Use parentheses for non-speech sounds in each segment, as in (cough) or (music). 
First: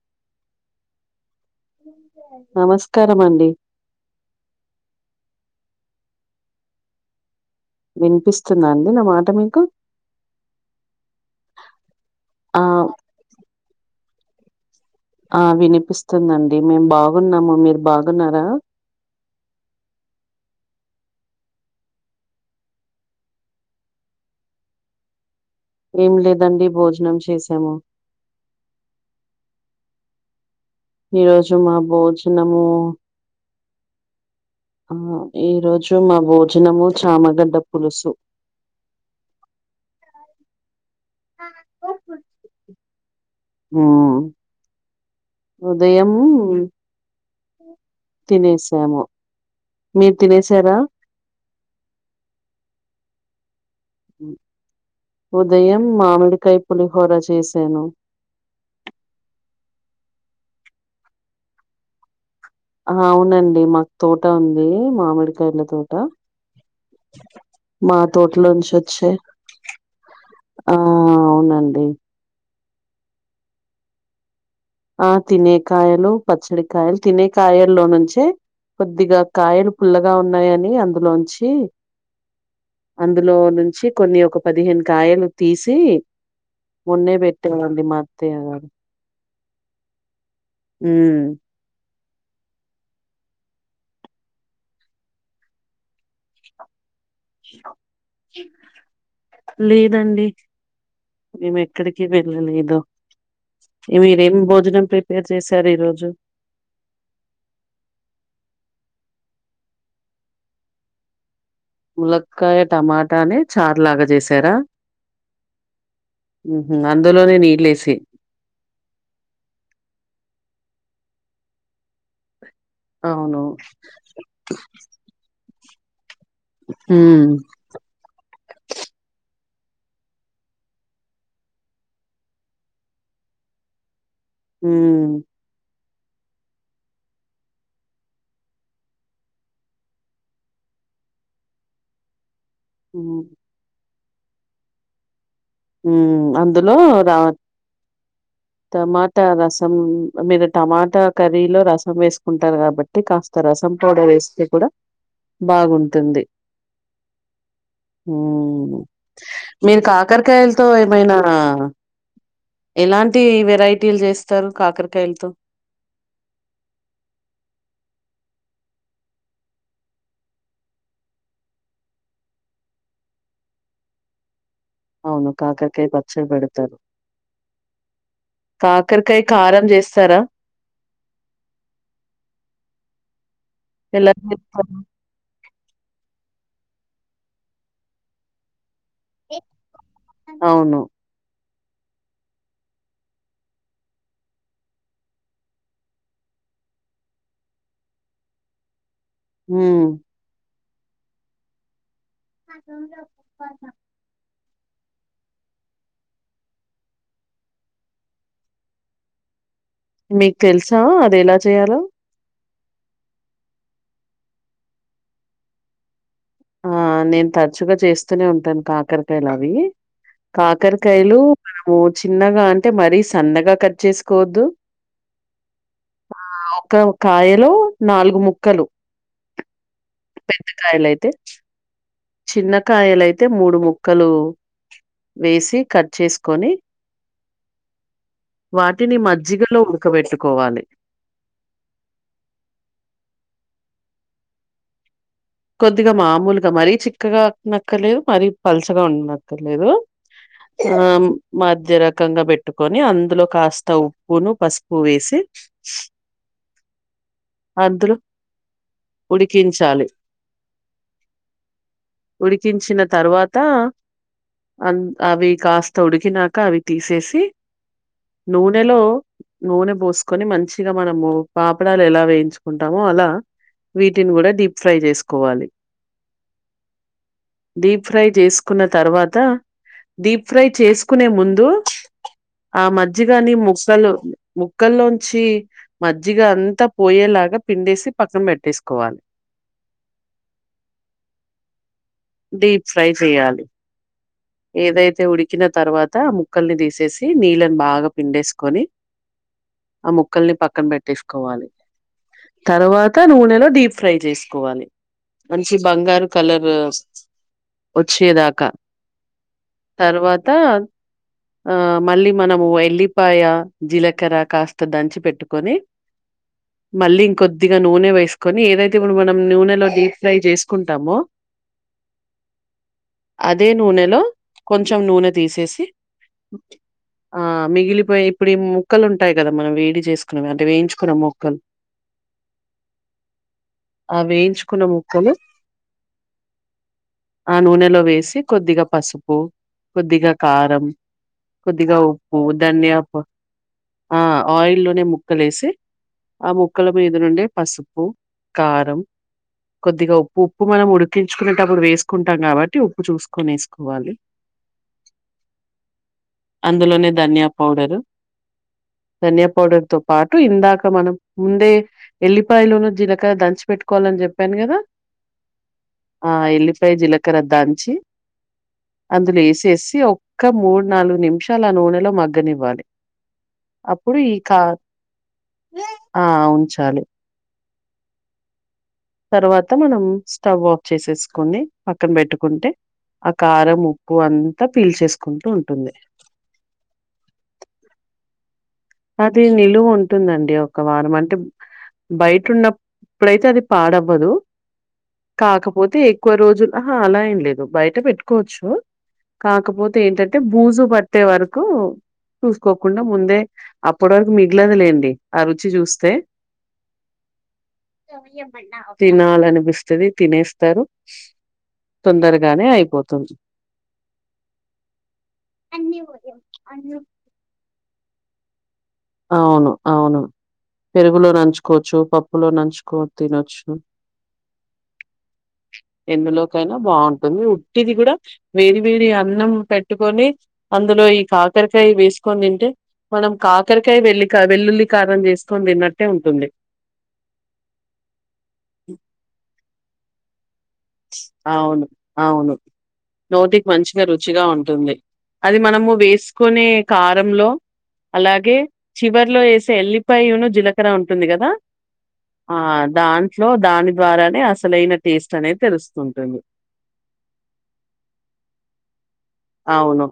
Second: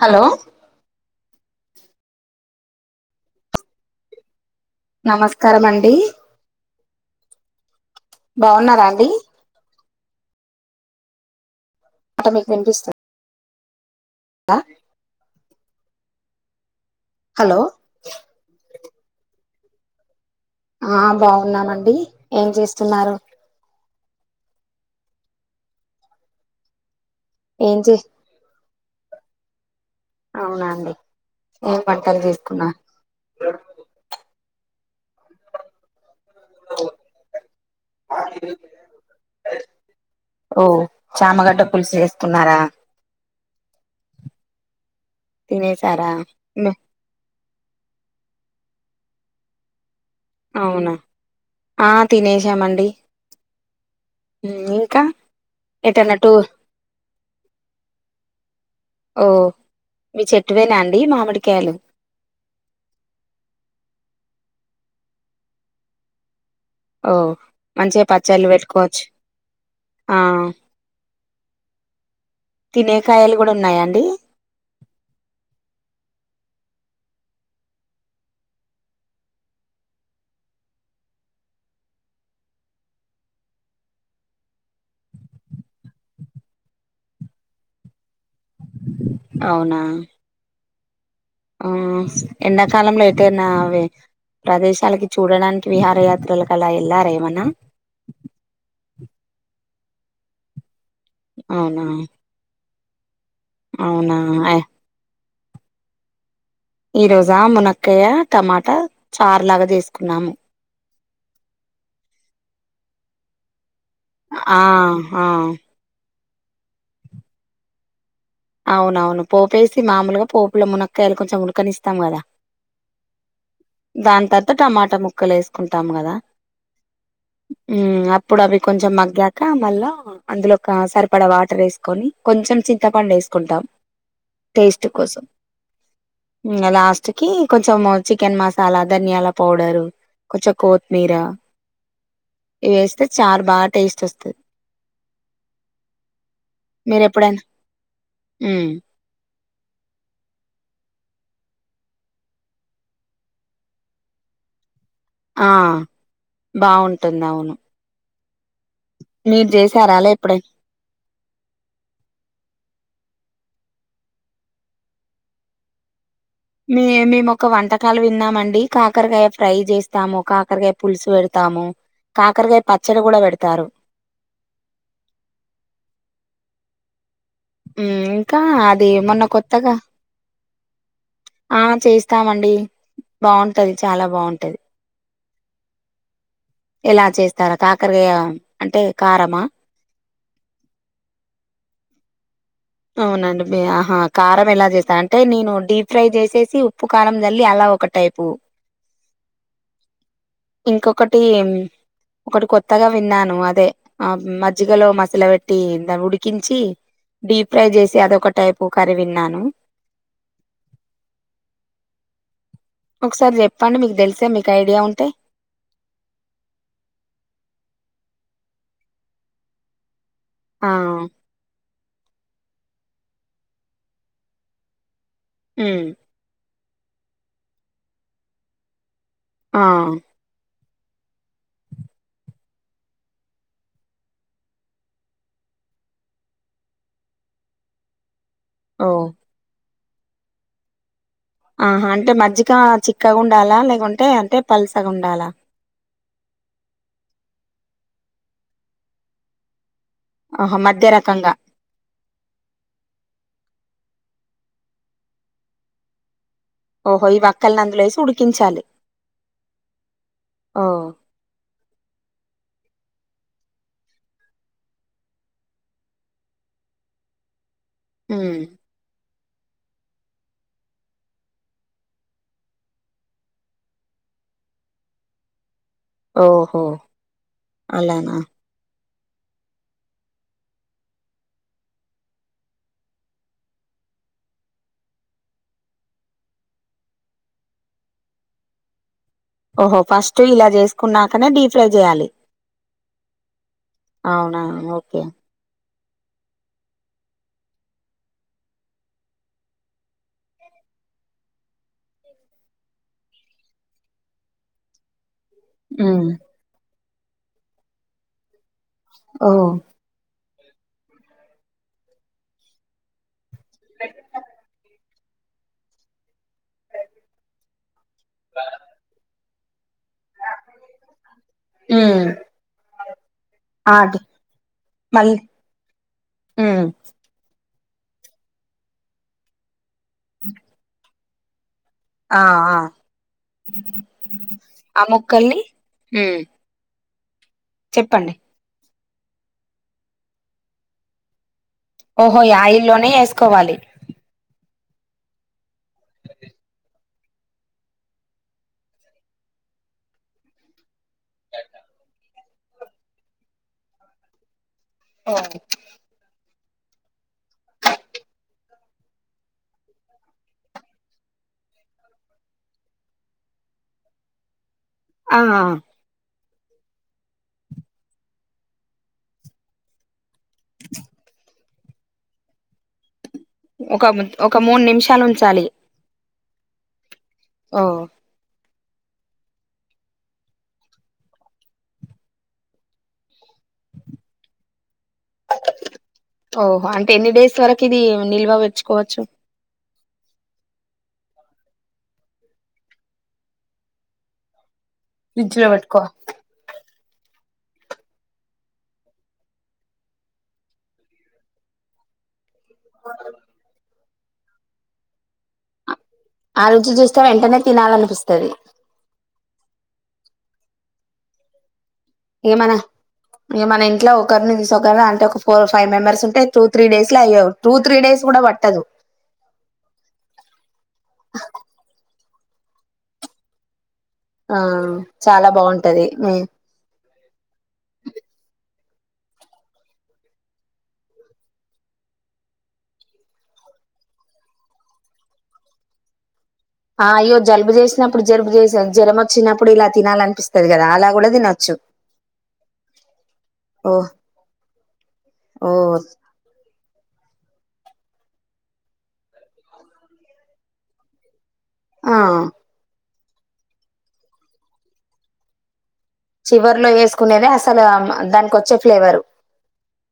Hello నమస్కారాం అండి నమస్కారమండి వినిపిస్తుంద అండి నా మాట మీకు అంటే మీకు ఆ వినిపిస్తు అ ఆ వినిపిస్తుందండి మేము బాగున్నాము హలో మీరు బాగున్నారా అ బావున్నామండి ఏం చేస్తున్నారు ఏం లేదండి భోజనం చేసాము ఏం చే అవున ఈ రోజు మా బోజనము అమ్మో ఈ రోజు మా భోజనము చామగడ్డ పులుసు ఓ చామగడ్డ పులుసు ఏసుకున్నార హూ తినేసారా ఉదయమూ ను తినేసాము మీరు తినేసారా ఆ తినేసామండి ఉమ్ ఇంకా ఉదయం ఎటన్నా టూర్ మామిడికై పులిహోర చేసాను ఓ మీ చెట్టువేనా అండి మామిడికాయలు ఆ అవునండి మాకు తోట ఉంది మామిడికాయల తోట ఓ మా మంచిగ పచ్చళ్ళు తోటలోంచి వెట్టుకోవచ్చు వచ్చే ఆ అవునండి తినే కాయలు గూడ ఉన్నాయా అండి అ తినే కాయలు పచ్చడి కాయల్ తినే కాయల్లో నుంచే కొద్దిగ కాయలు పుల్లగ ఉన్నాయని అందులోంచి అందులో నుంచి కొన్ని ఒక పదిహేను కాయలు తీసి మొన్నే బెట్టారండి మా అత్తయ్య గారు అవునా హ్మ్ అ ఎండాకాలంలో ఎటైన్న అవే ప్రదేశాలకి చూడడానికి విహారయాత్రలక్ అలా ఎల్లార ఎప్ లేదండి మేము అవునా ఎక్కడికి వెళ్ళలేదు అవునా మీరేం భోజనం ప్రిపేర్ చేశారు ఈరోజు ఈరోజా మునక్కాయ టమాటా చారు లాగ జేసుకున్నాము ములక్కాయ టమాటాని చా ఆ హా ఉహు అందులోనే నీళ్ళేసి అవునవును పోపేసి మాములుగా పోపులో మునక్కాయలు కొంచెం ఉడకనిస్తాం గదా అవును కుంటాం గద ఉమ్ హ్మ్ అప్పుడు అవి కొంచెం మగ్గా కా మళ్ళా అందులో ఒకా సరిపడా వాటర్ ఏసుకొని కొంచెం చింతపండు ఏసుకుంటాం టేస్ట్ ఉమ్ కోసం హ్మ్ లాస్ట్ కి కొంచెము చికెన్ మసాలా ధనియాల పౌడరు కొంచ కోత్మీరా ఇయేస్తే చారు బాగా టేస్ట్ ఒస్త హ్మ్ అందులో రా ఎప్పుడైనా ఉమ్ టమాట రసం మీరు టమాటా కర్రీ లో రసం వేసుకుంటారు కాబట్టి కాస్త రసం పౌడర్ ఏస్ స్తె కుడా ఆ బావుంటుంది అవును హ్మ్ మీరు చేసారా అలా కాకర్ ఎప్పుడైనా కాయలతో ఏమైనా ఎలాన్ తి వెరైటీలు చేస్తారు కాకరకాయలతో మే మేము ఒక వంటకాలు విన్నామండి కాకరకాయ ఫ్రై జేస్తాము, కాకరకాయ పులుసు పెడతా. ఆము కాకరగాయ పచ్చడ గూడ వెడతారు అవును కాకరకై పచ్చడి బెడతారు ఊమ్ ఇంకా అది మొన్న కారం కొత్తగా చేస్తారా ఆ చేస్తామండి బా ఉంటది చాలా ఎలా బా ఉంటది చేస్తారు ఎలా చేస్తారా కాకరగాయ అంటే కారమా అవును అవునండి బి అహా కారం ఎలా జేస్తా అంటే నేను డీప్ ఫ్రై జేసేసి, ఉప్పు కారం చల్లి, అల్ల. ఒక టైపు మ్ ఇంకొకటి ఒకటి కొత్తగా విన్నాను అదే అ మ జ్జి గలో మసుల పెట్టి దాన్ని ఉడికించి డీప్ ఫ్రై చేసి అదొక టైపు కర్రీ విన్నాను మీక్ తెలుసా అది ఎలా చేయలో ఒకసారి చెప్పండి మీకు తెలిసే మీకు ఐడియా ఉంటే ఆ నేను తరచుగా చేస్తూనే ఉంటాను కాకరకాయలు అవి ఆ కాకరకాయలు మనము చిన్నగా అంటే మరీ సన్నగా కట్ చేసుకోవద్దు హ్మ్ ఒ కాయలో నాలుగు ముక్కలు అ పెద్ద కాయలైతే చిన్నకాయలైతే మూడు ముక్కలు వేసి కట్ చేసుకొని ఓ వాటిని మజ్జిగలో ఉడుకబెట్టుకోవాలి ఆహ అంటే మజ్జిగ చిక్కగా ఉండాలా లేకుంటే అంటే పల్సగా ఉండాలా కొద్దిగ మామూలుగ మరీ చిక్కగా వునక్కర్లేదు మరీ పలుచగా వున్నకర్లేదు ఆహా ఆ మధ్య రకంగా మధ్యరకంగా పెట్టుకొని అందులో కాస్ త ఉప్పును పసుపు వేసి ఓహో ఈ వక్కల్ని అందులో వేసి ఉడికించాలి ఉడికించాలి. ఆ ఉడికించిన తరువాత అన్ అవి కాస్త ఉడికినాక అవి తీసేసి ఉమ్ నూనెలో నూనె పోూసుకొని మంచిగా మనము పాపుడాలు ఎలా వేయించుకుంటామో అలా వీటిని కూడా డీప్ ఫ్రై చేసుకోవాలి ఓహో డీప్ ఫ్రై అలానా చేసుకున్న తర్వాత్ త డీప్ ఫ్రై చేసుకునే ముందు ఆ మజ్జిగాని ముక్కలు ముక్కలోంచి మజ్జిగ అంతా పోయేలా లాగా పిండేసి పక్కన పెట్టేసుకోవాలి ఓహో ఫస్ట్ ఇలా చేసుకున్నాకనే డీప్ ఫ్రై చేయాలి డీప్ ఫ్రై చేయాలి అవునా ఏదైతే ఓకే ఉడికిన తర్వ త ముక్కల్ని తీసేసి నీళ్ళని బాగా పిండేసుకొని ఆ ముక్కల్ని పక్కన పెట్టేసుకోవాలి తర్వాత నూనెలో డీప్ ఫ్రై చేసుకోవాలి మంచి ఉమ్ బంగారు కలర్ వచ్చేదాకా ఓ త ఆ మళ్ళీ మనము ఎల్లిపాయ జీలకర్ర కాస్త దంచి పెట్ ట్టుకొని మళ్ళి ఇంకోద్ధిగ నూనె వేసుకొని ఏదైతే ఇప్పుడు మనం నూనెలో డీప్ ఫ్రై చేసుకుంటమొ మ్ అదే నూనెలో కొంచెం నూనె మళ్ళీ తీసేసి హ్మ్ ఆ మిగిలిపోయి ఇప్పుడు ఈ ముొక్కలు ఉంటాయి కదా మనం వేడి చేసుకునేవి అంటే వేయించుకున్నా ముొక్కలు ఆ ఆ ఆ వేయించుకున్న ఆ ముక్కలు ముక్కల్లి మ్ ఆ నూనెలో వేసి కొద్దిగా పసుపు కొద్దిగా కారం కొద్దిగా ఉప్పు ఓహో ఈ ధనియా ఆయిల్లోనే ప్ ఏసుకోవాలి ఆ ఆయిల్ లో నే ముక్కలేసి ఆ ముక్కల మీద నుండే పసుపు కారం కొద్దిగా ఉప్పు ఉప్పు మనం ఉడుక్ క్కించుకునేటప్పుడు వేసుకుంటాం కాబట్టి ఉప్పు చూసుకొని వేసుకోవాలి ఆ అందులోనే ధనియా పౌడరు ధనియా పౌడర్ తో పాటు ఇందాక మనం ముందే ఎల్లిపాయలోన జిలకర దంచి పెట్టుకోవాలని చెప్పాను కదా ఆ ఆ ఎల్లిపాయ జీలకర్ర దంచి అందులో వేసేసి ఇక్క మూడు నాలుగు నిమిషాల ఆ నూనెలో మగ్గనివ్వాలి ఒక అప్పుడు ఈ ఒక కా మూడు నిమిషాలు ఉంచాలి ఆ ఉంచాలి ఓ తర్వాత మనం స్టవ్ ఆఫ్ చేసేసుకుని పక్కన పెట్టుకుంటే ఆ కారం, ఉప్పు అంతా పీల్చేసుకుంటూ ఉంటుంది కిది నిల్వా ఉచ్ అది నిలువు ఉంటుందండి ఒక వారం అంటే బయట ఉన్నప్పుడైతే అది పాడవ్వదు ఫ్రిడ్జ్ లో కాకపోతే పెట్టుకో ఎక్కువ రోజులుహా అలా ఏంలేదు బయట పెట్టుకోవచ్చు కాకపోతే ఏంటంటే భూజు పట్టే వరకు చూసుకోకుండా ముందే అప్పటి వరకు మిగలది లేండి ఆ రుచి చూస్తే ఆ రుచి చూస్తే వెంటనే తినాలనిపిస్తది తినాలని వస్తది తినేస్తారు తొందరగానే అయిపోతుంది ఇం మన ఇంట్ ఒకరిని తీసుొ ఒకరు అంటే ఒక ఫోర్ ఫైవ్ మెంబర్స్ ఉంటే టూ త్రీ డేస్ లో అయ్య టూ త్రీ డేస్ కూడా పట్టదు అవును అవును పెరుగులో నంచుకోవచ్చు పప్పు పలో నంచుకోని తినొచ్చు ఆ చాలా బాగుంటది ఎందులోకైనా బాగుంటుంది ఉట్టిది కూడా వేది డి అన్నం పెట్టుకని అందులో ఈ కాకరకాయ వేసుకని తింటే మనం కాక క్కరికై వెళ్లి వెల్లుల్లి కారం చేసుకొని తిన్నట్టే ఉంటుంది ఆ అయ్యో జలుబు చేసినప్పుడు జలుబు చేసాంది జలం వచ్చినప్పుడు ఇలా తినాలనిపిస్తుంది ఆ అవును అవును నోటికి ఓ మంచిగా రుచిగా ఉంటుంది అది ఓ మనము వేసుకుని కారంలో అలాగే చివరిలో వేసే ఎల్లిపాయను జీలకర ఉంటుంది కదా ఆ దాంట్లో దాని ద్వారానే అసలైన టేస్ట్ అనేది తెలుస్తుంది చివరి లో వేసుకునేది అసలు దాక వచ్చే ఫ్లేవరు అవును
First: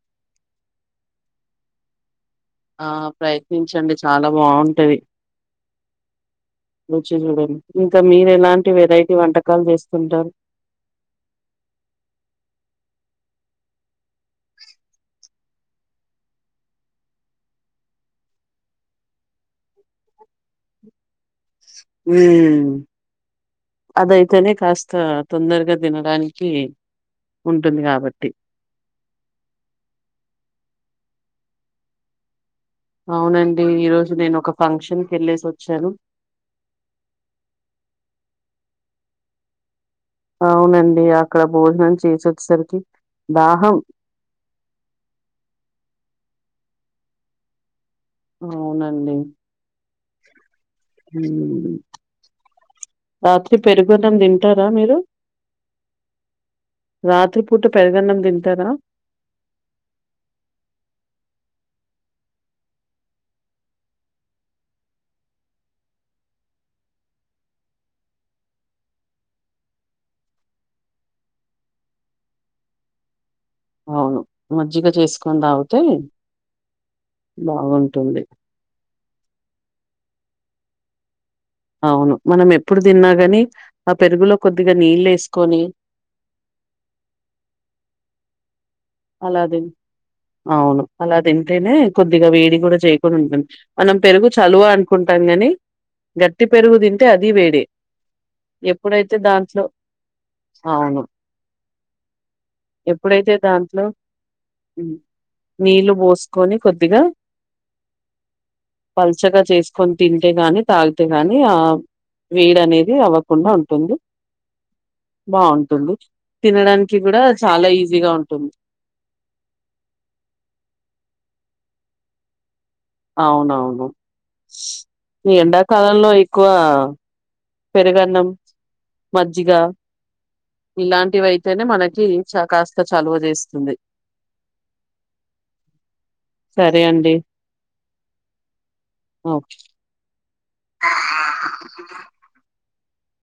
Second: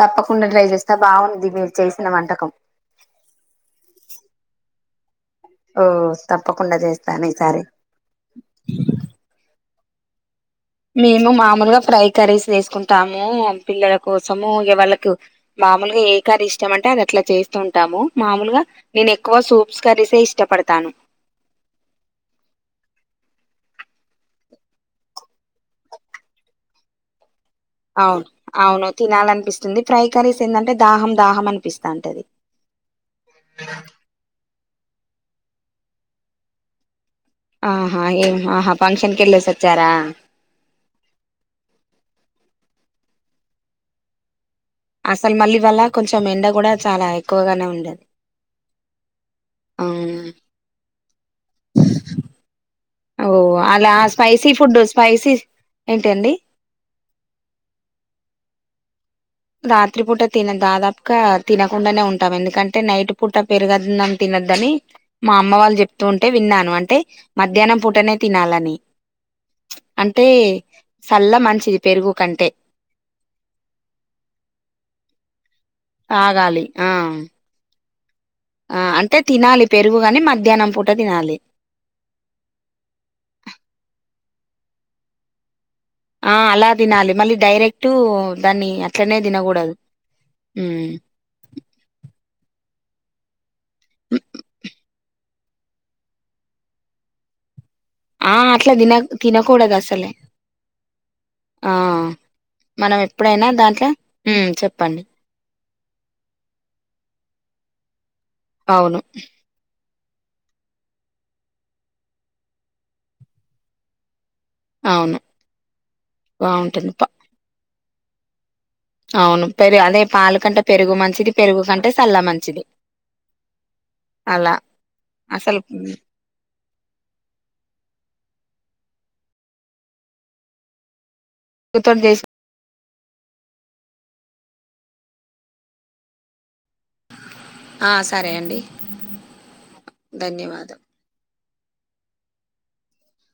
తప్పకుండా ట్రై చేస్తా బాగుంది మీరు చేసినా వంట ఆ ప్రయత్నించండి చాలా బాగుంటది ఓ తప్పకుండా రుచి చేస్తాను చూడండి ఈసారి ఇంకా మీరు ఎలాంటి వెరైటీ వంటకాలు చేస్ ఉంటార్ మేము మామూలుగా ఫ్రై కర్రీస్ వేసుకుంటాము పిల్లల కోసము ఏ వాళ్ళకు మామలుగా ఏ కర్రీ ఇష్టం అంటే అది అట్లా చేస్తూ ఉంటాము మామూలుగా నేను ఎక్కువ సూప్స్ కర్రీసే ఇష్టం పడతాను ఉ అదయితేనే కాస్త తొందరగా తినడానికి ఉంటుంది అవును కాబట్టి అవును తినాల అనిపిస్తుంది ఫ్రై కర్రీస్ ఏంటంటే దాహం దాహం అని పిస్తాంటది అవునండి ఈరోజు నేను ఒక ఫంక్షన్ కి వెళ్ళేసి వచ్చాను ఆహా ఏం ఆహా ఫంక్షన్ కెళ్ళేసి వచ్చారా అవునండి అక్కడ భోజనం చేసి వచ్చేసరికి దాహం అసలు మళ్ళీ ఇవ్వాళ కొంచెం ఎండ కూడా చాలా ఎక్కువగానే ఉండే అవునండి ఉం ఉం ఓ రాత్రి అలా పెరుగున్నం స్పైసీ తింటారా ఫుడ్ మీరు స్పైసీ ఏంటండి రాత్రి పూట పెరుగ అన్నం తింటారా రాత్రి పూట తిన దాదాపుగా తినకుండానే ఉంటాం ఎందుకంటే నైట్ పూట పెరుగన్నం తి ని మా అమ్మ వాళ్ళు చెప్తూ ఉంటే విన్నాను అంటే మధ్యాహ్నం పూటనే తినాలని అంటే చల్ల మంచిది పెరుగు కంటే అవును మజ్జిగ చేసుకొని తాగితే తాగాలి ఆ బాగుంటు ఆ అంటే తినాలి పెరుగుగాని మధ్యాహ్నం పూట తినాలి అవును మనం ఎప్పుడు తిన్నా గాని ఆ పెరుగులో కొద్దిగా నీళ్ళు వేసుకొని ఆ అలా తినాలి మళ్ళీ డైరెక్ట్ దాన్ని అట్లనే అలా తి తినకూడదు అవును ఉమ్. అలా తింటేనే కొద్దిగా వేడి కూడా చేయ అనుకుని ఉంటాంది మనం పెరుగు చలువ అనుకుంటాం గాని గట్టి పెరుగు తింటే అది వేడే ఆ అట్లా తిన ఎప్పుడైతే దాంట్లో తినకూడదు అసలే అవును ఆ మనం ఎప్పుడైనా దాంట్లో ఉం హ్మ్ చెప్పండి నీళ్లు పోసుకొని కొద్దిగా అవును. పల్చగా చేసి కొన్ తింటే గాని తాగితే గాని ఆ వేడి అనేది అవ్వకుండా ఉంటుంది అవును. బాగుంటుంది బావుంటుంది. తినడానికి ప కూడా చాలా ఈజీగా ఉంటుంది అవును పెరుగు అదే పాలు కంటే పెరుగు మంచిది పెరుగు కంటే చల్ల మంచిది అవునవును అలా ఈ అసలు ఎండాకాలంలో ఎక్కువ పెరుగన్నం మజ్జిగ ఇలాంటివై తేనే తోటి మనకి చేసి చ కాస్త చలువ చేస్తుంది సరే అండి ఆ సరే అండి ధన్యవాదం (inaudible)